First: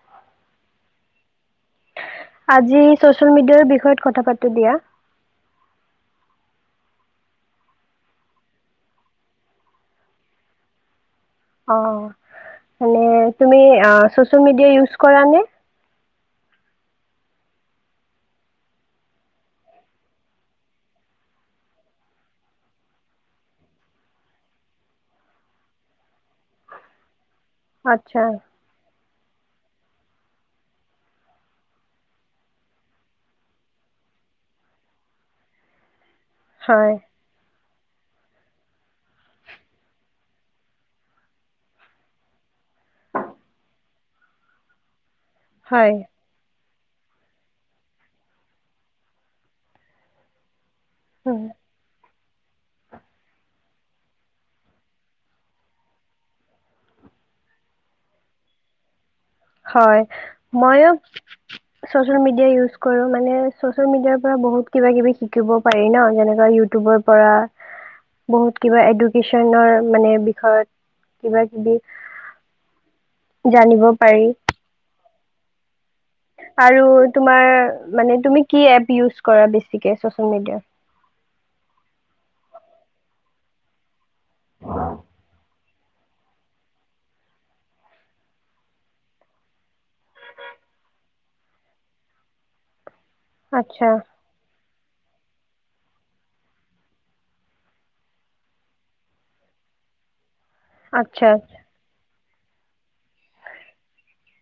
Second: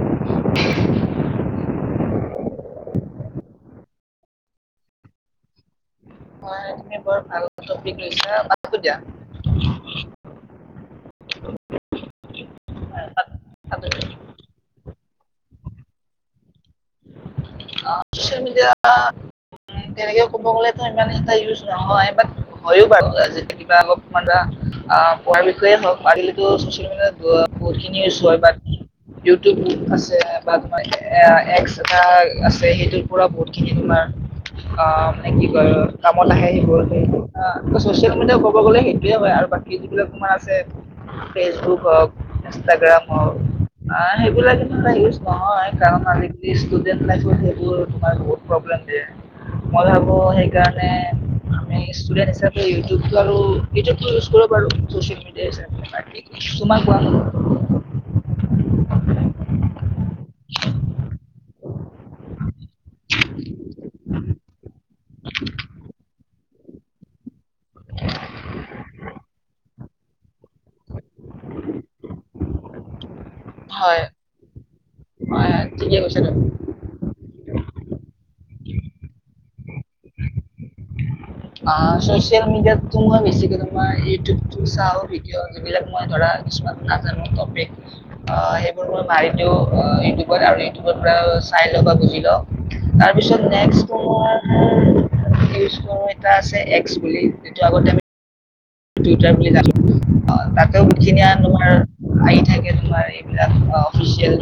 [unintelligible] আজি চ'চিয়েল মিডিয়াৰ বিষয়ত কথা পাতো দিয়া। হয় এই খিনি বৰ ভাল বতৰ বুলি কৈইছা হ'ব দিয়া অ' মানে তুমি পাতো আ' চ'চিয়েল মিডিয়া ইউজ কৰা নে? তেনে ক'ব গ'লে ইমান এট ইউজ নহয় বাত হয় ও বা কিবা ইমান ধৰি কোৱা বিষয়ে হ আচ্ছা ওক [unintelligible] ইউটিউবত আছে বা এপ এটা আছে। সেইটোৰ পৰা বহুত খিনি তোমাৰ আ' মানে কি ক'য় কামত সেইবোৰ হয় হা ছচিয়েল মিডিয়া কব গ'লে সেইটোয়ে হয় আৰু বাকী যিবিলাক তাৰ আছে ফেচবুক হওক ইনষ্টাগ্ৰাম হওক আহ সেইবিলাক কিন্ত এটা ইউজ নহয় এই হয় কাৰণ আজি দিছ [unintelligible] সেইবোৰ তোমাক বহুত প্ৰব্লেম দিযে মই ভাবো সেইকাৰণে হ ষ্টুডেণ্ট হিচাপে ইউটউবটো আৰু ইউটিউবটো ইউজ কৰিব আৰু চচিয়েল মিডিয়া হিচাপে তোমাক কোৱা নহল ম [inaudible] জানিব হয় পাৰি। আহ ঠিকে কৈছা তুমি আৰু তোমাৰ মানে তুমি কি এপ ইজ কৰা বেছিকে চছিয়েল মিডিয়াৰ? অ', চছিয়েল মিডিয় তম বেছিকে তোমাৰ এই ইউিউব ত চাওঁ ভিডিঅ' যবিলাক মই ধৰা কিছুমান নাজানো টপিক আহ সেইবোৰ মই মাৰি দিও ইউটিউবত আৰু ইউটিউবৰ পৰা চাই লওঁ বা বুজি লওঁ। তাৰপিছত নেক্সট আচ্ছা তোমাৰ [unintelligible] এটা আছে এক্স বুলি যিটো আগতে আমি টুইটাৰ বুলি জানো। অ', তাতেও সখিনি আচ্ছা আন তোমাৰ আহি থাকে তোমাৰ এইবিলাক [unintelligible] যুনবোৰ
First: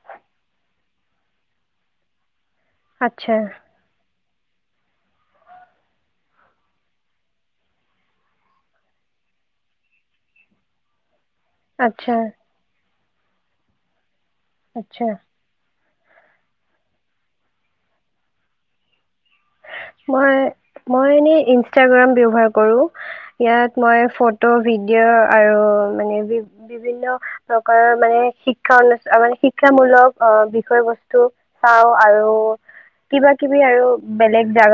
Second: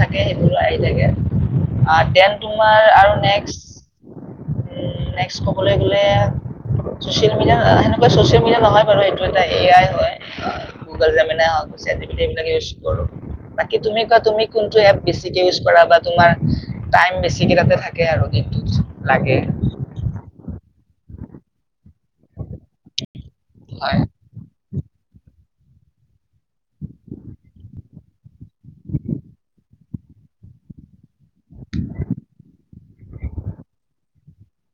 থাকে সেইবো আহি থাকে তোমাৰ আৰু আচ্ছা নেক্স নেক্সট ক'বলৈ গ'লে চিয়েল মিডিয়া সেনেকুৱা চচিয়েল মিডিয়া নহয় বাৰু, এইটো এটা এ আই হয়, গুগ আচ্ছা এইবিলাক ইউজ কৰো বাকী তুমি। তুমি কোনটো এপ আচ্ছা। বেছিকে ইউজ কৰা বা তোমাৰ টাইম বেছি কেইটাতে থাকে আৰু দিনটোত লাগে মই মই এনেই ইষ্টাগ্ৰাম কৰো, ইয়াত হয়। মই ফটো ভিডিঅ আৰু মানে বি বিভিন্ন প্ৰকাৰৰ মানে শিক্ষা অনু মানে শিক্ষামূলক বিষয় বস্তু চাওঁ আৰু কিবা কিবি আৰু বেলেগ জা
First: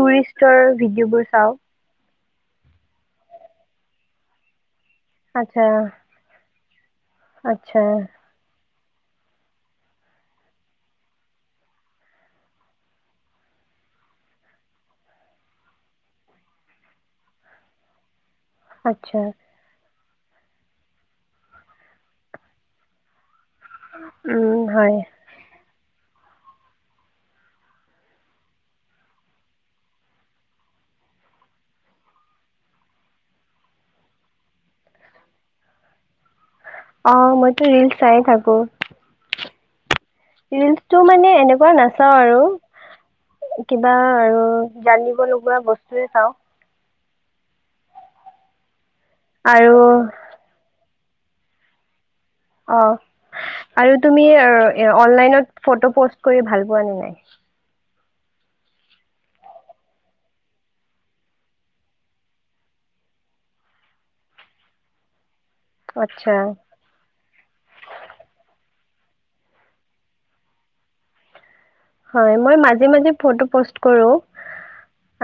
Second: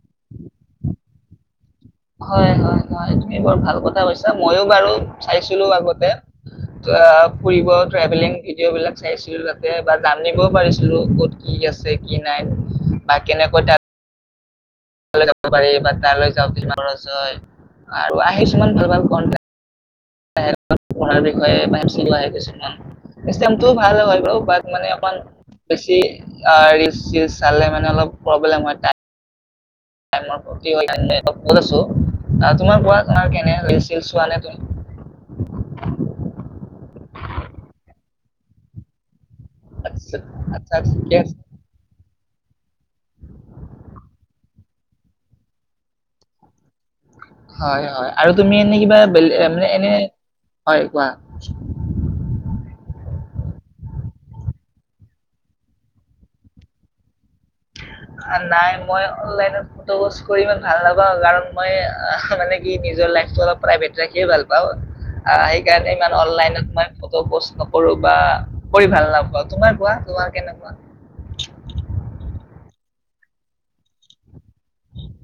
টুৰিষ্টৰ ভিডিঅ' বোৰ চাওঁ। হয় হয় হয় তুমি বৰ ভাল কথা কৈছা মইো বাৰু চাইছিলো আচ্ছা আগতে [unintelligible] ফুৰিব আচ্ছা ট্ৰেভেলিং ভিডিঅ' বিলাক চাইছিলো তাতে বা জানিবও পাৰিছিলো ক'ত কি আছে কি নাই বা কেনেকৈ তাত যাব পাৰি বা তালৈ যাওঁ কি খৰচ হয়। আৰু ছুমান ভালবাল আচ্ছা কট পঢ়াৰ বিষয়ে ব আহে কিছুমান [unintelligible] ভাল হয় উম বাট হয় মানে অকণ বেছি আ ৰিলচ চিলচ চালে মানে অলপ প্ৰব্লেম হয় টা আছোঁ, আহ তোমাৰ কোৱা? তোমাৰ কেনে ৰিলচ চিলচ চোৱা নে তুমি? অ মইটো ৰিলচ চাইয়ে থাকো। আচ্ছা আচ্ছা ৰিলচটো ঠিকে মানে আছে এনেকুৱা নাচ চাওঁ আৰু, কিবা আৰু জানিব লগীয়া বস্তুৱে চাওঁ। হয়, হয়, আৰু তুমি এনেই কিবা বেলে মানে আৰু এনে, হয়। কোৱা। অ, আৰু তুমি আ এ অনলাইনত ফটো প'ষ্ট কৰি ভাল পোৱা নে নাই? নাই মই অনলাইনত ফটো পৌষ্ট কৰি ইমান ভাল নাপাওঁ। কাৰণ মই আহ মানে কি নিজৰ লাইফটো অলপ প্ৰাইভেট ৰাখিয়ে ভাল পাওঁ। আহ সেইকাৰণে ইমান আচ্ছা অনলাইনত মই ফটো পোষ্ট নকৰো, বা কৰি ভাল নাপাও। তোমাৰ কোৱা, তোমাৰ কেনেকুৱা? হয়, মই মাজে মাজে ফটো পৌষ্ট কৰোঁ।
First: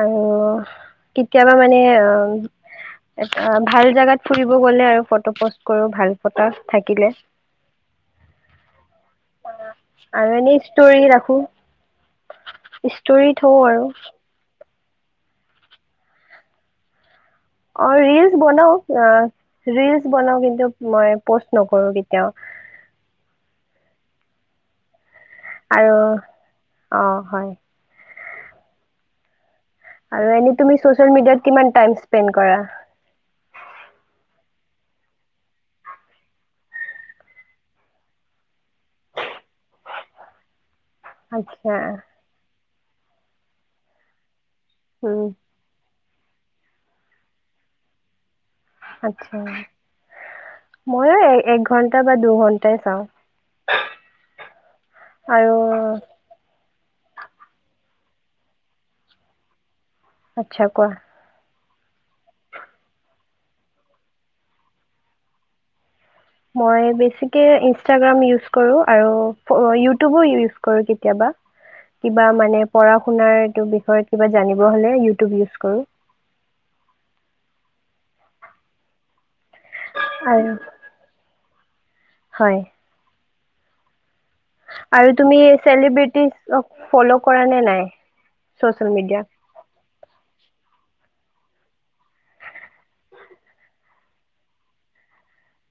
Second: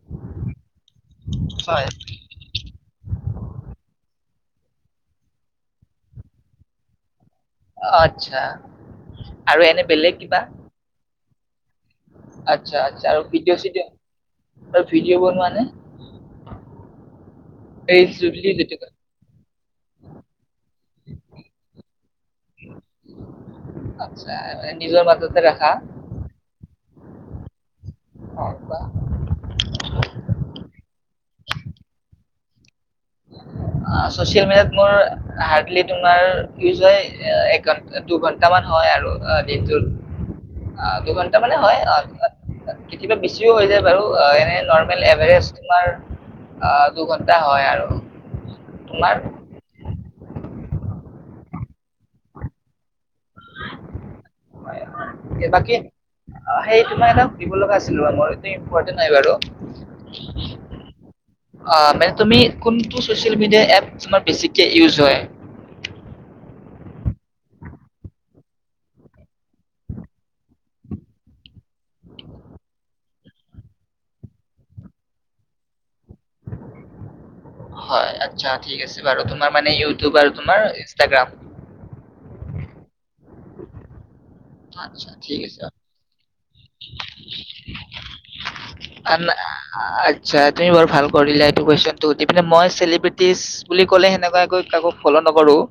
আৰু কেতিয়াবা মানে হয় অ এটা ভাল জেগাত ফুৰিব গ'লে আৰু ফটো পষ্ট কৰো, ভাল ফটো থাকিলে। আচ্ছা, আৰু এনে বেলেগ আৰু কিবা? এনেই ষ্টৰি ৰাখো আচ্ছা আচ্ছা আৰু ষ্টৰি থওঁ ভিডিঅ' আৰু। চিডিঅ' আৰু ভিডিঅ' বনোৱা নে? অ ৰিলচ ৰীলচ বুলি বনাও, যিটো কয় অ ৰিলচ বনাও কিন্তু মই পৌষ্ট নকৰোঁ কেতিয়াও। আচ্ছা, এ নিজৰ মাজত। আৰু, অ হয়। [unintelligible] আৰু এনে তুমি ছচিয়েল মেডিয়াত কিমান টাইম স্পেন্দ কৰা? আ, ছচিয়েল মিডিয়াত মোৰ, হাৰ্ডলি তোমাৰ ইউজ হয় এক ঘন, দুঘন্টামান হয় আৰু দিনটোত। অ' দুঘণ্টা মানে আচ্ছা হয়, অ' অ' কেতিয়াবা বেছিও হৈ যায় বাৰু, অ' এনে নৰ্মেল উম এভাৰেষ্ট তোমাৰ আ দুঘণ্টা হয় আৰু। তোমাৰ আত্ছা। ময়ো এ এক ঘন্টা বা দুঘন্টাই চাওঁ। হয়-হয়, আৰু বাকী সেই তোমাক এটা সুধিব লগা আছিল। লোৱা মই শোত নাই বাৰু। আচ্ছা, কোৱা। অ মে তুমি, কোনটো ছচিয়েল মেডিয়া এপ তোমাৰ বেছিকে ইউজ হয়? মই বেছিকে ইনষ্টাগ্ৰাম ইউজ কৰোঁ আৰু ইউটিউবো ইউজ কৰোঁ কেতিয়াবা, কিবা মানে পঢ়া-শুনাৰ এইটো বিষয়ত কিবা জানিব হ'লে ইউটিউব ইউজ কৰোঁ। হয়, আচ্ছা ঠিক আছে বাৰু তুম তোমাৰ মানে ইউটিউব আৰু তোমাৰ ইনষ্টাগ্ৰাম। হয়। আচ্ছা আৰু তুমি ঠিক আছে চেলিব্ৰিটি [unintelligible] ফল' কৰা নে নাই, চচিয়েল মিডিয়া? আন- আচ্ছা তুমি বৰ ভাল কৰিলা এইটো কুৱেশ্চনটো সুধি পিনে। মই চেলিব্ৰিটিজ বুলি ক'লে, সেনেকুৱাকৈ কাকো ফ'ল' নকৰোঁ।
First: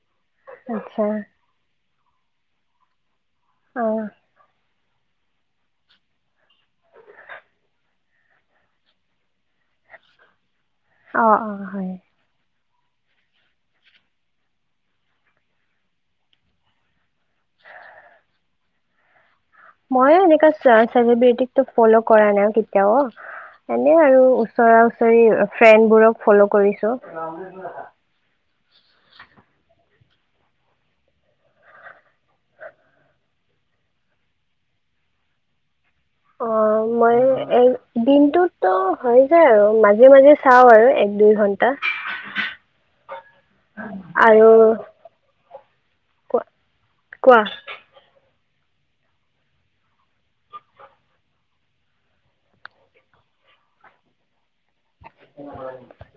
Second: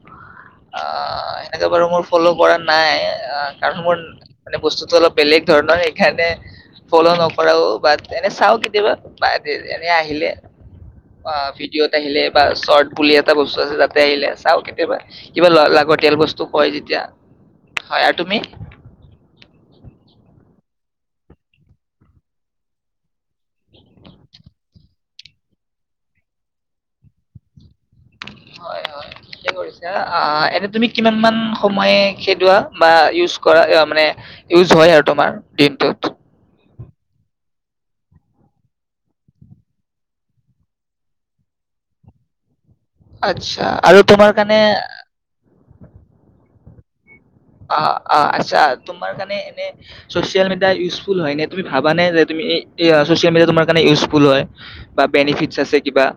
আচ্ছা অ' এনেকে বাৰু মোৰ। ফ'ল' কৰা নাই। অ', কাৰণ মোৰ অঁ বস্তুটো অলপ বেলেগ। ধৰণৰ সেইকাৰণে ফল' নকৰাও বাট, এনে চাও কেতিয়াবা, বাট। এনে আহিলে বা অঁ অঁ ভিডিঅ'ত হয় আহিলে বা শৰ্ট। পুলি এটা বস্তু আছে, তাতে আহিলে চাওঁ কেতিয়াবা, কিবা লাগতিয়াল বস্তু হয় যেতিয়া, হয় আৰু তুমি? এনেকা চেলেব্ৰটিক টো ফ'ল কৰা নাই কেতিয়াও, এনে আৰু উচৰা উচৰি ফ্ৰেণ্ডবোৰক ফ'ল কৰিছ। [inaudible] হয়, হয়, ঠিকে কৰিছা। অ', এনে তুমি কিমান মান সময়ে খেদোৱা বা ইউজ কৰা? মানে, ইউজ হয় আৰু তোমাৰ, দিনটোত। অ' মই এ দিনটোতো হৈ যায় আৰু মাজে মাজে চাও আৰু এক দুই ঘন্টা। আচ্ছা আৰু তোমাৰ কাৰণে। কোৱা অ', অ', আচ্ছা। তোমাৰ কাৰণে এনে ছচিয়েল মিডিয়া ইউজফুল হয় নে? তুমি ভাবা নে, যে তুমি এই এই ছচিয়েল মিডিয়া তোমাৰ কাৰণে ইউজফুল হয়। বা বেনিফিটছ আছে কিবা।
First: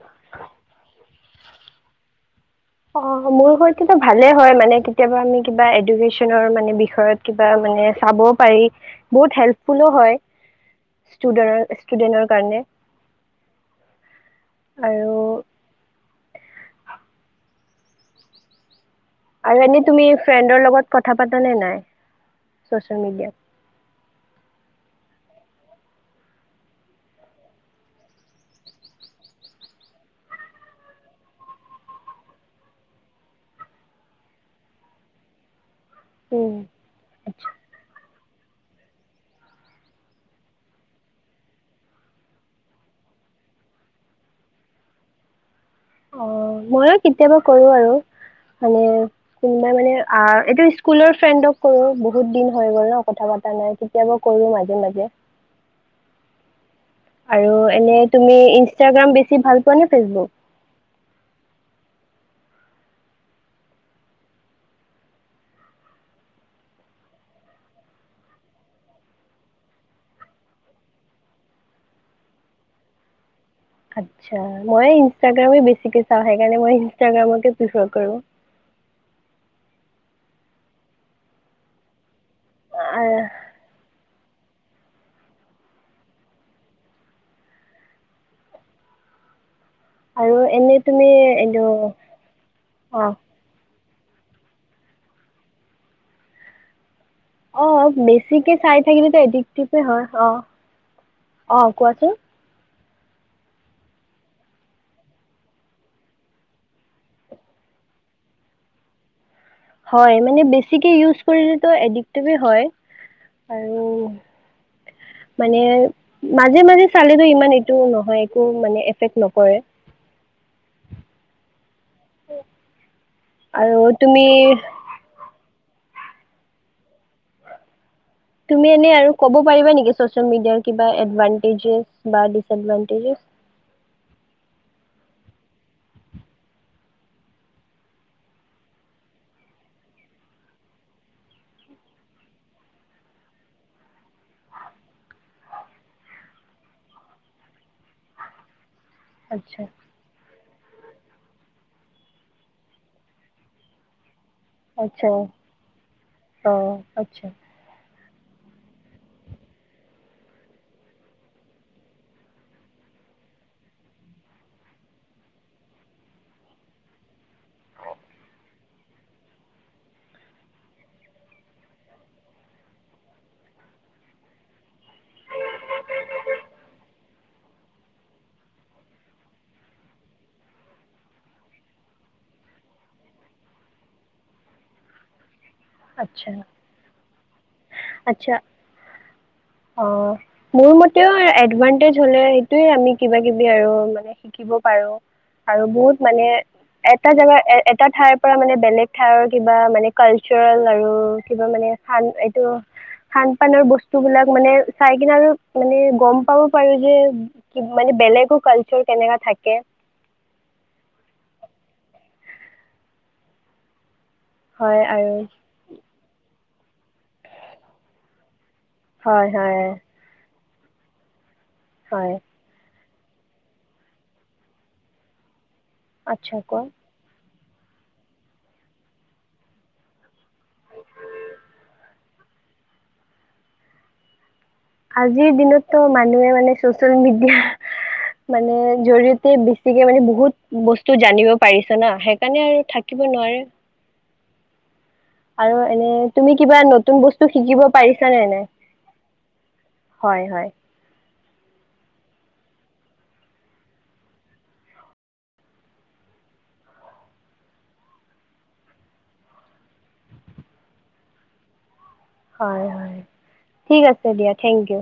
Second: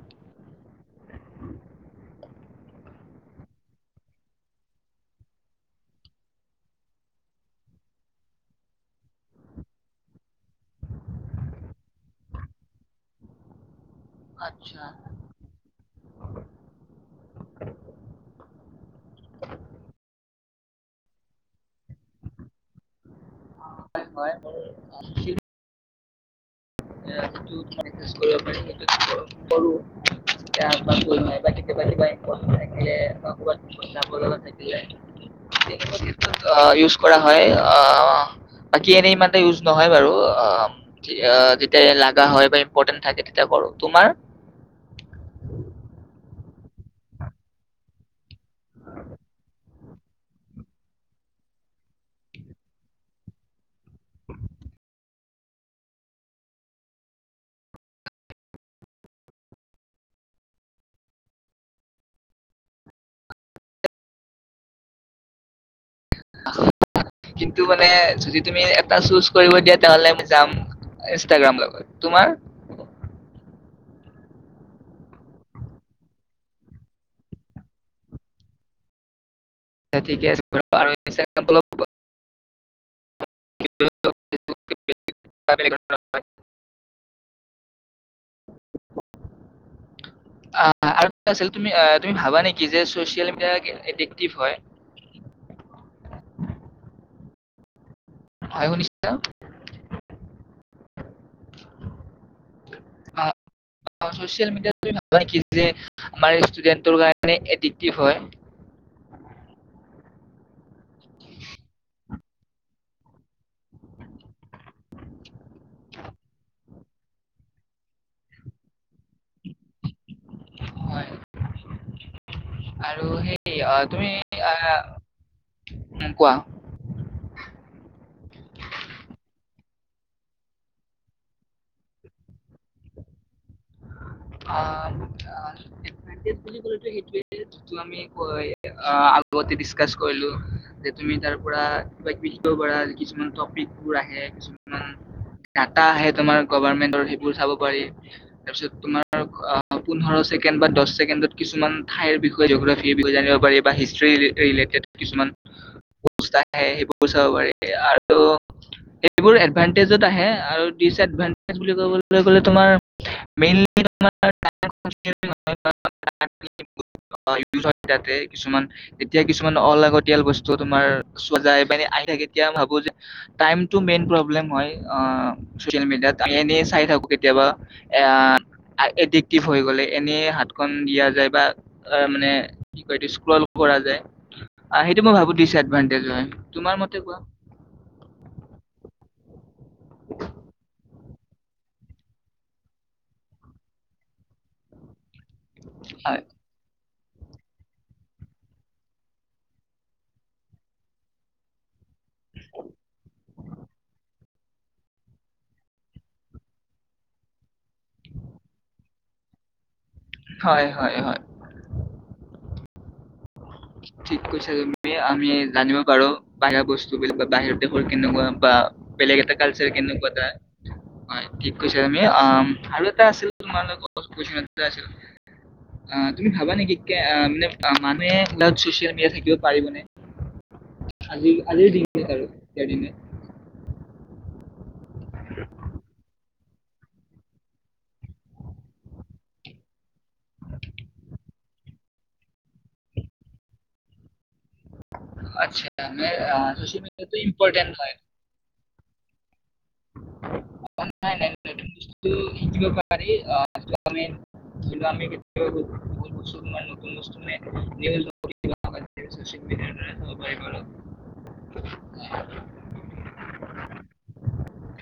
অ', মোৰ ঘৰত কিন্তু ভালেই হয়, মানে কেতিয়াবা আমি কিবা, আমি এডুকেশ্বনৰ মানে বিষয়ত কিবা মানে চাব পাৰি। বহুত হেল্পফুলো হয় ষ্টুদাৰ ষ্টুডেণ্টৰ কাৰণে। আচ্ছা [unintelligible] আৰু আৰু এনে তুমি ফ্ৰেণ্ডৰ লগত কথা পাতা নে নাই, চচিয়েল মিডিয়াত? হয়, হয় [unintelligible] [inaudible] কৰিব পাৰি কৰো নাই বা কেতিয়াবা কিবা ইম্পৰ্টেণ্ট থাকিলে বা ক'ৰবাতা যাব লগা থাকিলে। ক্ষেত্ৰত উম, অ', ইউজ কৰা হয় আচ্ছা। অ'। বাকী এনে ইমানটা ইউজ নহয় বাৰু অ', [unintelligible] [unintelligible] লাগা হয় বা ইম্পৰ্টেণ্ট থাকে তেতিয়া কৰো। তোমাৰ? অ', মইও কেতিয়াবা কৰো আৰু মানে, কোনোবাই মানে, অ', এইটো স্কুলৰ ফ্ৰেণ্ডক কৰো বহুত দিন হৈ গল ন' কথা পাতা নাই কেতিয়াবা কৰো মাজে মাজে। আৰু এনে তুমি ইনষ্টাগ্ৰাম বেছি ভাল পোৱানে ফেচবুক? [unintelligible] কিন্তু মানে যদি তুমি এটা চুজ কৰিব দিয়া তেনেহলে মই যাম ইনষ্টাগ্ৰাম লগত। তোমাৰ? আচ্ছা, মই ইনষ্টাগ্ৰামে বেছিকে চাওঁ সেইকাৰনে, মই ইনষ্টাগ্ৰামকে প্ৰিফাৰ কৰো। ঠিকে আছে বাৰু ইনষ্টাগ্ৰামটো অলপ [inaudible] অ' [inaudible] আহ আৰু আৰু এনে তুমি আছিল এইটো তুমি তুমি ভাবা নেকি যে অ চচিয়েল মিডিয়া [unintelligible] এক্টিভ হয়। অ' বেছিকে হয় চাই থাকিলো শুনিছা এডিক্টেভে হয় অ অ কোৱাচোন চছিয়েল মিডিয়াতম ভাবা নিকি যে আমাৰ ষ্টুডেণ্টৰ কাৰণে এডিক্টিভ হয় হয় মানে বেছিকে ইউজ কৰিলে এডিক্টেভেই হয় আৰু মানে মাজে মাজে চালে ইমান এইটো নহয় একো মানে এফেক্ট নকৰে হয় আৰু সেই তুমি আহ হুম কোৱা চছিয়েল মিডিয়াৰ কিবা এডভাণ্টেজে বা ডিচএডভাণ্টেজে অ অ ডিফৰাইণ্টিভ বোলে কলেটো সেইটুয়ে যিটো আমি ক আগতে ডিস্কাশ কৰিলো যে তুমি তাৰ পৰা কিবা কিবি শিকিব পাৰা কিছুমান টপিকবোৰ আহে কিছুমান ডাটা আহে তোমাৰ গভমেন্টৰ সেইবোৰ চাব পাৰি তাৰপিছত আৰু ক অ আচ্ছা পোন্ধৰছেকেণ্ড ছেকেণ্ড বা দহ ছেকেণ্ডত কিছু ঠাই বিষয়ে জ'গ্ৰাফ বিষয়ে জানিব পাৰি বা হিষ্ট্ৰ্ৰী ৰিলে ৰিলেটেড আচ্ছা কিছুমান অ আহে সেইবোৰ চাব আচ্ছা পাৰি আৰু ত' এইবোৰ এডভানটেজত আহে আৰু ডিচএডভানটেজ বুলি ক'বলৈ গলে তোমাৰেই মেইনলী তিয়া কিছুমান অলাগতয়াল বস্তু তোমাৰ চ ম আহি থাকে তেতিয়া ভাবো যে টাইমটো মেইন প্ৰব্লেম হয় অ চচিয় মিডিয়াত এনে চাই থাকো কেতিয়াবা এ [inaudible] এডিক্টিভ হৈ গলে এনেই হাতখনন দিয়া যায় বা মানে কি কয় এই স্ক্ৰল কৰা যায় সেইটো মই ভাবো দিছে হয় তোমাৰ মতে কোৱা আছা অ মোৰ মতেও এডভানটেজ হলে সেইটয়ে আমি কিবা কিবি আৰু মানে শিকিব পাৰো আৰু বহুত হয় মানে এটা জোগাৰ এটা ঠাইৰ পৰা মানে বেলেগ ঠাইৰ কিবা মানে কালচাৰেল আৰু কিবা মানে ত' খানপানৰ বস্তুবিলাক মানে চাই কিনে আৰু মানে গম পাব পাৰো যে মানে বেলেগো কালচাৰ কেনেকা থাকে হয় হয় হয় ঠিক কৈছো হয় তুমি আৰু আমি জানিব পাৰো বাহিৰা বস্তু বিলাক বা বাহিৰত দেশৰ কেনেকুৱা বা বেলেগ হয় এটা হয় কালচাৰ কেনেকুৱা তাৰ হয় ঠিক কৈছা তুমি হয় অ আৰু আছিল তোমালোকক আছিল অ তুমি আচ্ছা ভাবা কোৱা। নেকি অ মানে অ মানে ছ'চিয়েল মিডিয়া থাকিব পাৰিবনে আজি আজি দিন আৰু এৰি ন আজিৰ দিনতো মানুহে মানে চচিয়েল মিডিয়া মানে জৰিয়তে বেছিকে মানে বহুত বস্তু জানিব পাৰিছ ন সেইকাৰণে আৰু থাকিব নোৱাৰে আৰু আচ্ছা এনে মানে তুমি আ কিবা ছ'চিয়েল নতুন মিডিয়াটো বস্তু শিকিব ইম্পৰ্টেণ্ট হয়। পাৰিছানে নাই হয় হয় নাই নাই নাই নন বস্তুজিব পাৰি তমাৰ নত বস [unintelligible] অ পাই ব [unintelligible] হয় হয়। ঠিক আছে দিয়া থেংক ইউ।